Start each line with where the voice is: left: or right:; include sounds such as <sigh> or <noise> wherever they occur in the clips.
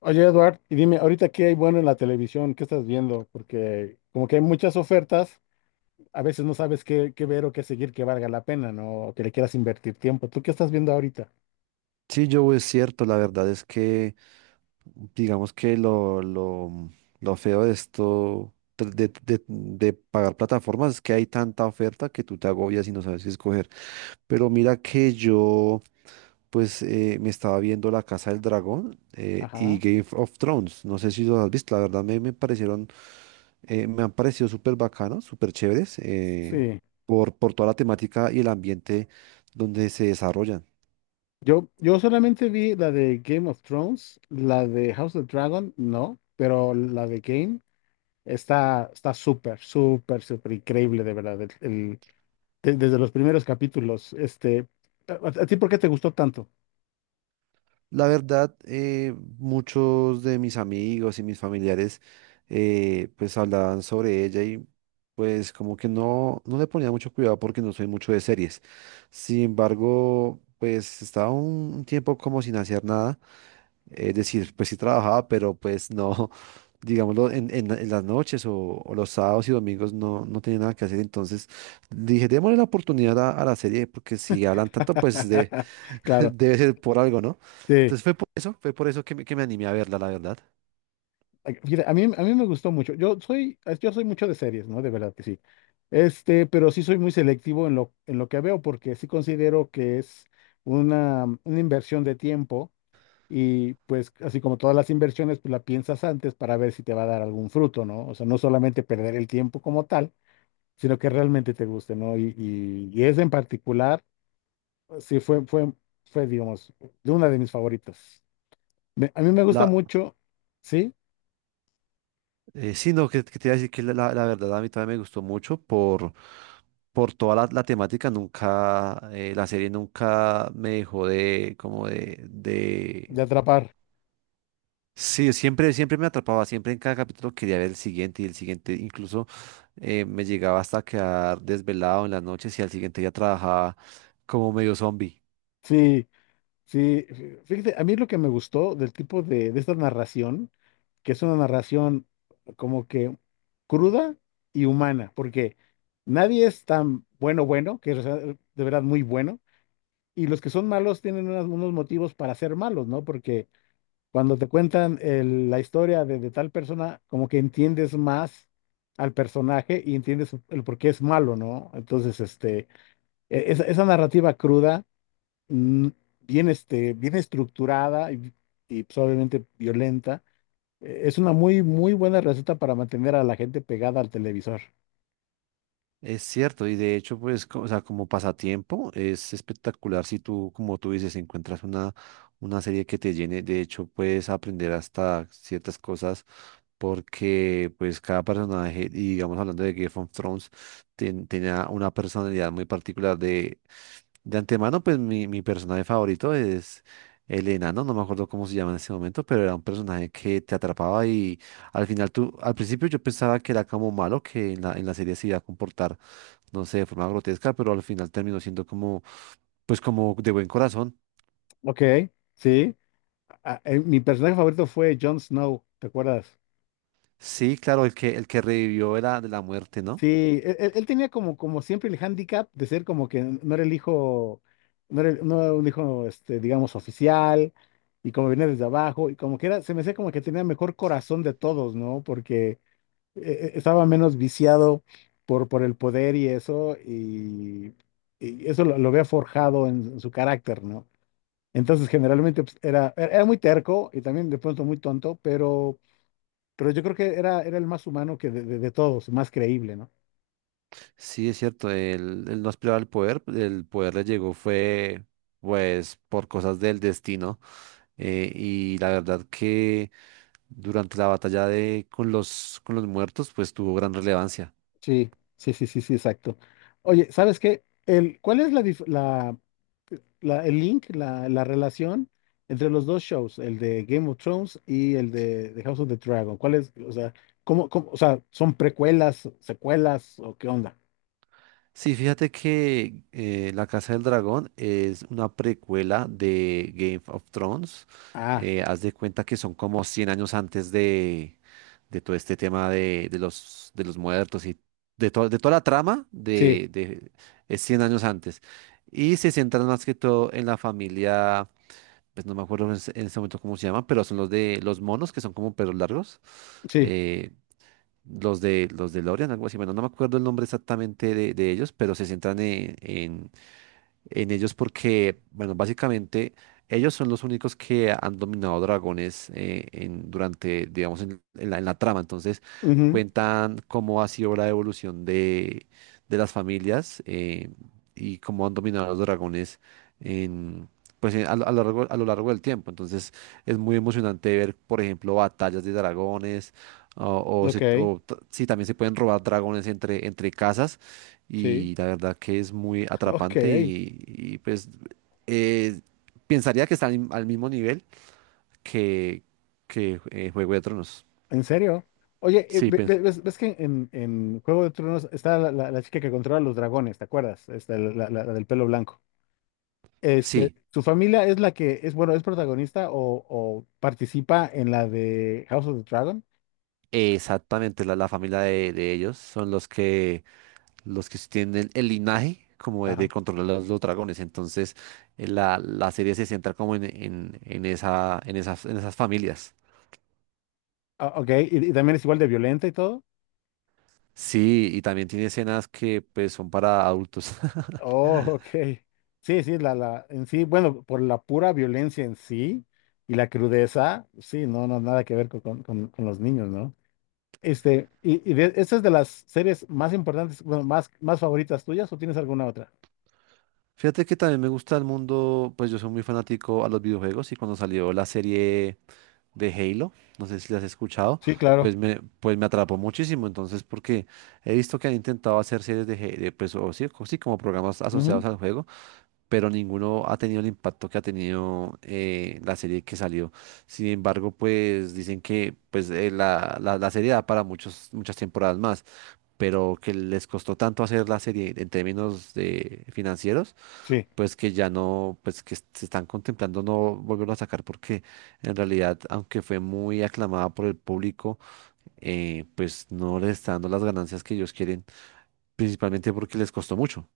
left: Oye, Eduard, y dime, ahorita qué hay bueno en la televisión, ¿qué estás viendo? Porque como que hay muchas ofertas, a veces no sabes qué ver o qué seguir que valga la pena, ¿no? O que le quieras invertir tiempo. ¿Tú qué estás viendo ahorita?
right: Sí, yo es cierto, la verdad es que digamos que lo feo de esto, de pagar plataformas, es que hay tanta oferta que tú te agobias y no sabes qué escoger. Pero mira que yo, pues, me estaba viendo La Casa del Dragón y
left: Ajá.
right: Game of Thrones. No sé si los has visto, la verdad me me han parecido súper bacanos, súper chéveres,
left: Sí.
right: por toda la temática y el ambiente donde se desarrollan.
left: Yo solamente vi la de Game of Thrones, la de House of Dragon, no, pero la de Game está súper, súper, súper increíble, de verdad. Desde los primeros capítulos, ¿ A ti por qué te gustó tanto?
right: La verdad, muchos de mis amigos y mis familiares pues hablaban sobre ella y pues como que no, no le ponía mucho cuidado porque no soy mucho de series. Sin embargo, pues estaba un tiempo como sin hacer nada. Es decir, pues sí trabajaba, pero pues no, <laughs> digámoslo, en las noches o los sábados y domingos no, no tenía nada que hacer. Entonces dije, démosle la oportunidad a la serie porque si hablan tanto, pues
left: <laughs>
right: <laughs>
left: Claro,
right: debe ser por algo, ¿no?
left: sí.
right: Entonces fue por eso que que me animé a verla, la verdad.
left: Ay, fíjate, a mí me gustó mucho. Yo soy mucho de series, ¿no? De verdad que sí. Este, pero sí soy muy selectivo en lo que veo, porque sí considero que es una inversión de tiempo y pues así como todas las inversiones, pues la piensas antes para ver si te va a dar algún fruto, ¿no? O sea, no solamente perder el tiempo como tal, sino que realmente te guste, ¿no? Y esa en particular, sí digamos, de una de mis favoritas. A mí me gusta
right: La,
left: mucho, ¿sí?
right: sí, no, que te iba a decir que la verdad a mí también me gustó mucho por toda la temática. Nunca, la serie nunca me dejó de, como de,
left: De
right: de...
left: atrapar.
right: Sí, siempre, siempre me atrapaba, siempre en cada capítulo quería ver el siguiente y el siguiente. Incluso me llegaba hasta quedar desvelado en las noches y al siguiente ya trabajaba como medio zombie.
left: Sí, Sí, fíjate, a mí lo que me gustó del tipo de esta narración, que es una narración como que cruda y humana, porque nadie es tan bueno, bueno, que es de verdad muy bueno, y los que son malos tienen unos motivos para ser malos, ¿no? Porque cuando te cuentan la historia de tal persona, como que entiendes más al personaje y entiendes el por qué es malo, ¿no? Entonces, esa narrativa cruda, mm, bien, bien estructurada y, pues, obviamente violenta. Es una muy, muy buena receta para mantener a la gente pegada al televisor.
right: Es cierto, y de hecho, pues, o sea, como pasatiempo, es espectacular si tú, como tú dices, encuentras una serie que te llene. De hecho, puedes aprender hasta ciertas cosas porque, pues, cada personaje, y digamos, hablando de Game of Thrones, tenía una personalidad muy particular. De antemano, pues, mi personaje favorito es el enano, no me acuerdo cómo se llama en ese momento, pero era un personaje que te atrapaba y al final tú, al principio yo pensaba que era como malo, que en en la serie se iba a comportar no sé, de forma grotesca, pero al final terminó siendo como, pues como de buen corazón.
left: Ok, sí. Ah, mi personaje favorito fue Jon Snow, ¿te acuerdas?
right: Sí, claro, el que revivió era de la muerte, ¿no?
left: Sí, él tenía como, como siempre el hándicap de ser como que no era el hijo, no no era un hijo, este, digamos, oficial, y como venía desde abajo, y como que era, se me hacía como que tenía mejor corazón de todos, ¿no? Porque estaba menos viciado por el poder y eso lo había forjado en su carácter, ¿no? Entonces, generalmente pues, era muy terco y también de pronto muy tonto, pero yo creo que era el más humano de todos, más creíble, ¿no?
right: Sí, es cierto, él no aspiraba al poder, el poder le llegó fue, pues, por cosas del destino. Y la verdad que durante la batalla de, con los muertos, pues tuvo gran relevancia.
left: Sí, sí, sí, sí, sí, exacto. Oye, ¿sabes qué? ¿Cuál es la, dif- la- el link, la relación entre los dos shows, el de Game of Thrones y el de House of the Dragon? ¿Cuál es? O sea, ¿ o sea, ¿son precuelas, secuelas o qué onda?
right: Sí, fíjate que La Casa del Dragón es una precuela de Game of Thrones.
left: Ah,
right: Haz de cuenta que son como 100 años antes de todo este tema de los muertos y de, de toda la trama
left: sí,
right: es 100 años antes. Y se centran más que todo en la familia, pues no me acuerdo en ese momento cómo se llama, pero son los de los monos que son como perros largos.
left: sí.
right: Eh, los de Lorian, algo así. Bueno, no me acuerdo el nombre exactamente de ellos, pero se centran en, en ellos porque, bueno, básicamente ellos son los únicos que han dominado dragones en, durante, digamos, en en la trama. Entonces,
left: Ujú,
right: cuentan cómo ha sido la evolución de las familias y cómo han dominado los dragones en... Pues a lo largo del tiempo. Entonces es muy emocionante ver, por ejemplo, batallas de dragones o,
left: ok,
right: sí, también se pueden robar dragones entre, entre casas
left: sí.
right: y la verdad que es muy
left: <laughs> Ok,
right: atrapante
left: ¿en
right: y, pues eh, pensaría que está al, al mismo nivel que, que Juego de Tronos.
left: serio? Oye,
right: Sí, pues,
left: ves que en Juego de Tronos está la chica que controla los dragones, ¿te acuerdas? Esta, la del pelo blanco. Este,
right: sí,
left: su familia es la que es, bueno, es protagonista o participa en la de House of the Dragon.
right: exactamente, la familia de ellos son los que tienen el linaje como de
left: Ajá.
right: controlar los dragones, entonces la serie se centra como en, en en esas familias.
left: Ah, ok, ¿y, y también es igual de violenta y todo?
right: Sí, y también tiene escenas que pues son para adultos. <laughs>
left: Oh, ok. Sí, sí, en sí, bueno, por la pura violencia en sí y la crudeza, sí, no, no, nada que ver con los niños, ¿no? Este, y de, ¿esta es de las series más importantes, bueno, más favoritas tuyas o tienes alguna otra?
right: Fíjate que también me gusta el mundo, pues yo soy muy fanático a los videojuegos y cuando salió la serie de Halo, no sé si la has escuchado,
left: Sí, claro.
right: pues me atrapó muchísimo. Entonces, porque he visto que han intentado hacer series de, Halo, pues o sí, sí, como programas
left: Ujú,
right: asociados al juego pero ninguno ha tenido el impacto que ha tenido la serie que salió. Sin embargo, pues dicen que pues, la serie da para muchas temporadas más, pero que les costó tanto hacer la serie en términos de financieros,
left: sí,
right: pues que ya no, pues que se están contemplando no volverlo a sacar porque en realidad, aunque fue muy aclamada por el público, pues no les está dando las ganancias que ellos quieren, principalmente porque les costó mucho.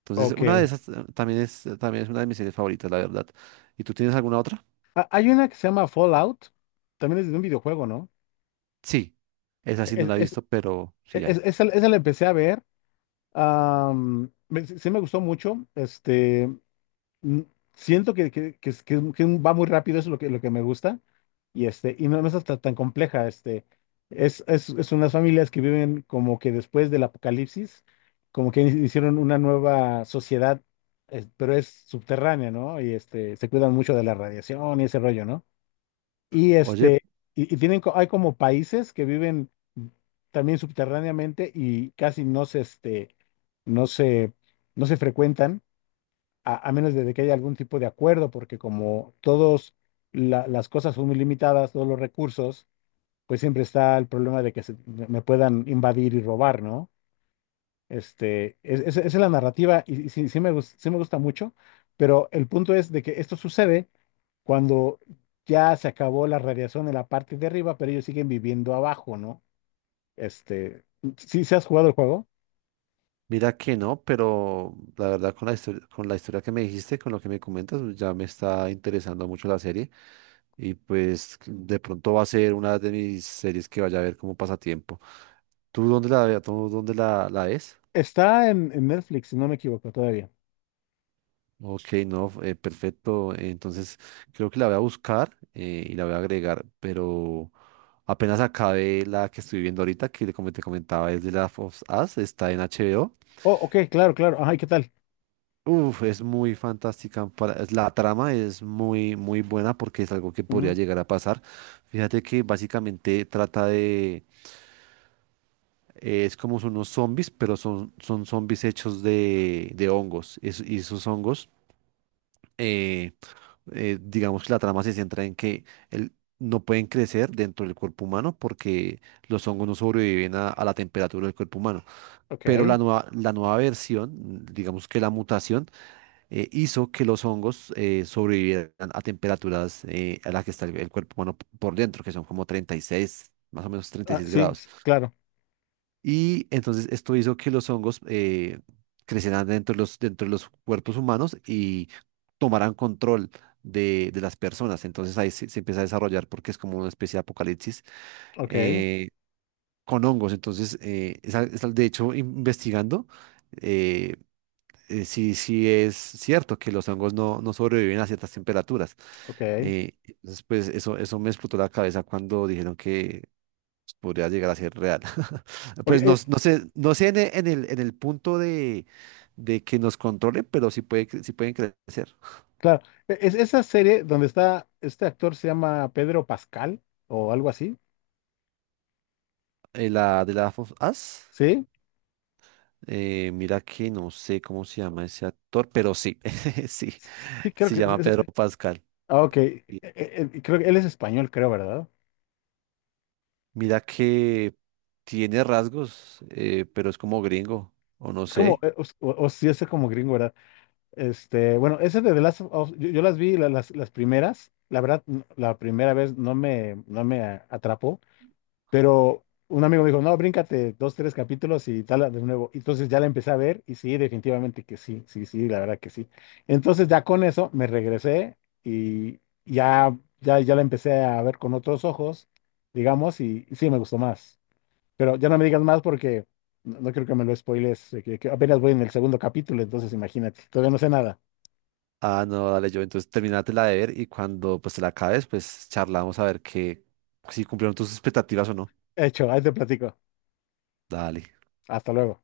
right: Entonces, una de
left: ok.
right: esas también es una de mis series favoritas, la verdad. ¿Y tú tienes alguna otra?
left: Ah, hay una que se llama Fallout, también es de un videojuego, ¿no?
right: Sí, esa sí no
left: Es,
right: la he
left: es,
right: visto, pero sí hay.
left: esa la empecé a ver, sí sí me gustó mucho, este. Mm, siento que, que va muy rápido, eso es lo que me gusta, y, este, y no, no es hasta tan compleja, este, es unas familias que viven como que después del apocalipsis, como que hicieron una nueva sociedad, pero es subterránea, ¿no? Y este, se cuidan mucho de la radiación y ese rollo, ¿no? Y
right: Oye,
left: este, y tienen, hay como países que viven también subterráneamente y casi no se, este, no se, no se frecuentan a menos de que haya algún tipo de acuerdo, porque como todas las cosas son muy limitadas, todos los recursos, pues siempre está el problema de que me puedan invadir y robar, ¿no? Este, esa es la narrativa y sí, sí me gusta mucho, pero el punto es de que esto sucede cuando ya se acabó la radiación en la parte de arriba, pero ellos siguen viviendo abajo, ¿no? Este, si ¿sí has jugado el juego?
right: mira que no, pero la verdad con la historia que me dijiste, con lo que me comentas, pues, ya me está interesando mucho la serie y pues de pronto va a ser una de mis series que vaya a ver como pasatiempo. ¿Tú dónde la, la ves?
left: Está en Netflix, si no me equivoco todavía.
right: Ok, no, perfecto. Entonces, creo que la voy a buscar y la voy a agregar, pero apenas acabé la que estoy viendo ahorita, que como te comentaba es de la of Us, está en HBO.
left: Oh, ok, claro, claro. Ay, ¿qué tal?
right: Uf, es muy fantástica. La trama es muy, muy buena porque es algo que podría
left: Ujú,
right: llegar a pasar. Fíjate que básicamente trata de... es como son unos zombies, pero son, son zombies hechos de hongos. Y esos hongos... eh, digamos que la trama se centra en que no pueden crecer dentro del cuerpo humano porque los hongos no sobreviven a la temperatura del cuerpo humano. Pero
left: ok.
right: la nueva versión, mm, digamos que la mutación, hizo que los hongos sobrevivieran a temperaturas a las que está el cuerpo humano por dentro, que son como 36, más o menos
left: Ah,
right: 36
left: sí,
right: grados.
left: claro.
right: Y entonces esto hizo que los hongos crecieran dentro de los cuerpos humanos y tomaran control de las personas. Entonces ahí se, se empieza a desarrollar porque es como una especie de apocalipsis
left: Ok,
right: eh, con hongos. Entonces, de hecho, investigando, eh, sí, sí es cierto que los hongos no, no sobreviven a ciertas temperaturas.
left: ok.
right: Entonces, pues eso me explotó la cabeza cuando dijeron que podría llegar a ser real. <laughs>
left: Ok,
right: Pues no, no sé, no sé en, en el punto de que nos controle, pero sí, puede, sí pueden crecer.
left: claro. Es esa serie donde está este actor, se llama Pedro Pascal o algo así.
right: La de la of Us,
left: Sí,
right: mira que no sé cómo se llama ese actor, pero sí, <laughs> sí,
left: sí, creo
right: se
left: que es.
right: llama Pedro Pascal.
left: Ah, ok.
right: Sí.
left: Creo que él es español, creo, ¿verdad?
right: Mira que tiene rasgos, pero es como gringo, o no
left: Es como,
right: sé.
left: o sí, es como gringo, ¿verdad? Este, bueno, ese de The Last of Us, yo las vi las primeras. La verdad, la primera vez no no me atrapó. Pero un amigo me dijo, no, bríncate dos, tres capítulos y tal de nuevo. Entonces ya la empecé a ver y sí, definitivamente que sí, sí, sí, la verdad que sí. Entonces ya con eso me regresé y ya, ya, ya la empecé a ver con otros ojos, digamos, y sí me gustó más. Pero ya no me digas más porque no, no creo que me lo spoiles, que apenas voy en el segundo capítulo, entonces imagínate, todavía no sé nada.
right: Ah, no, dale yo, entonces terminatela de ver y cuando pues te la acabes, pues charlamos a ver que si cumplieron tus expectativas o no.
left: Hecho, ahí te platico.
right: Dale.
left: Hasta luego.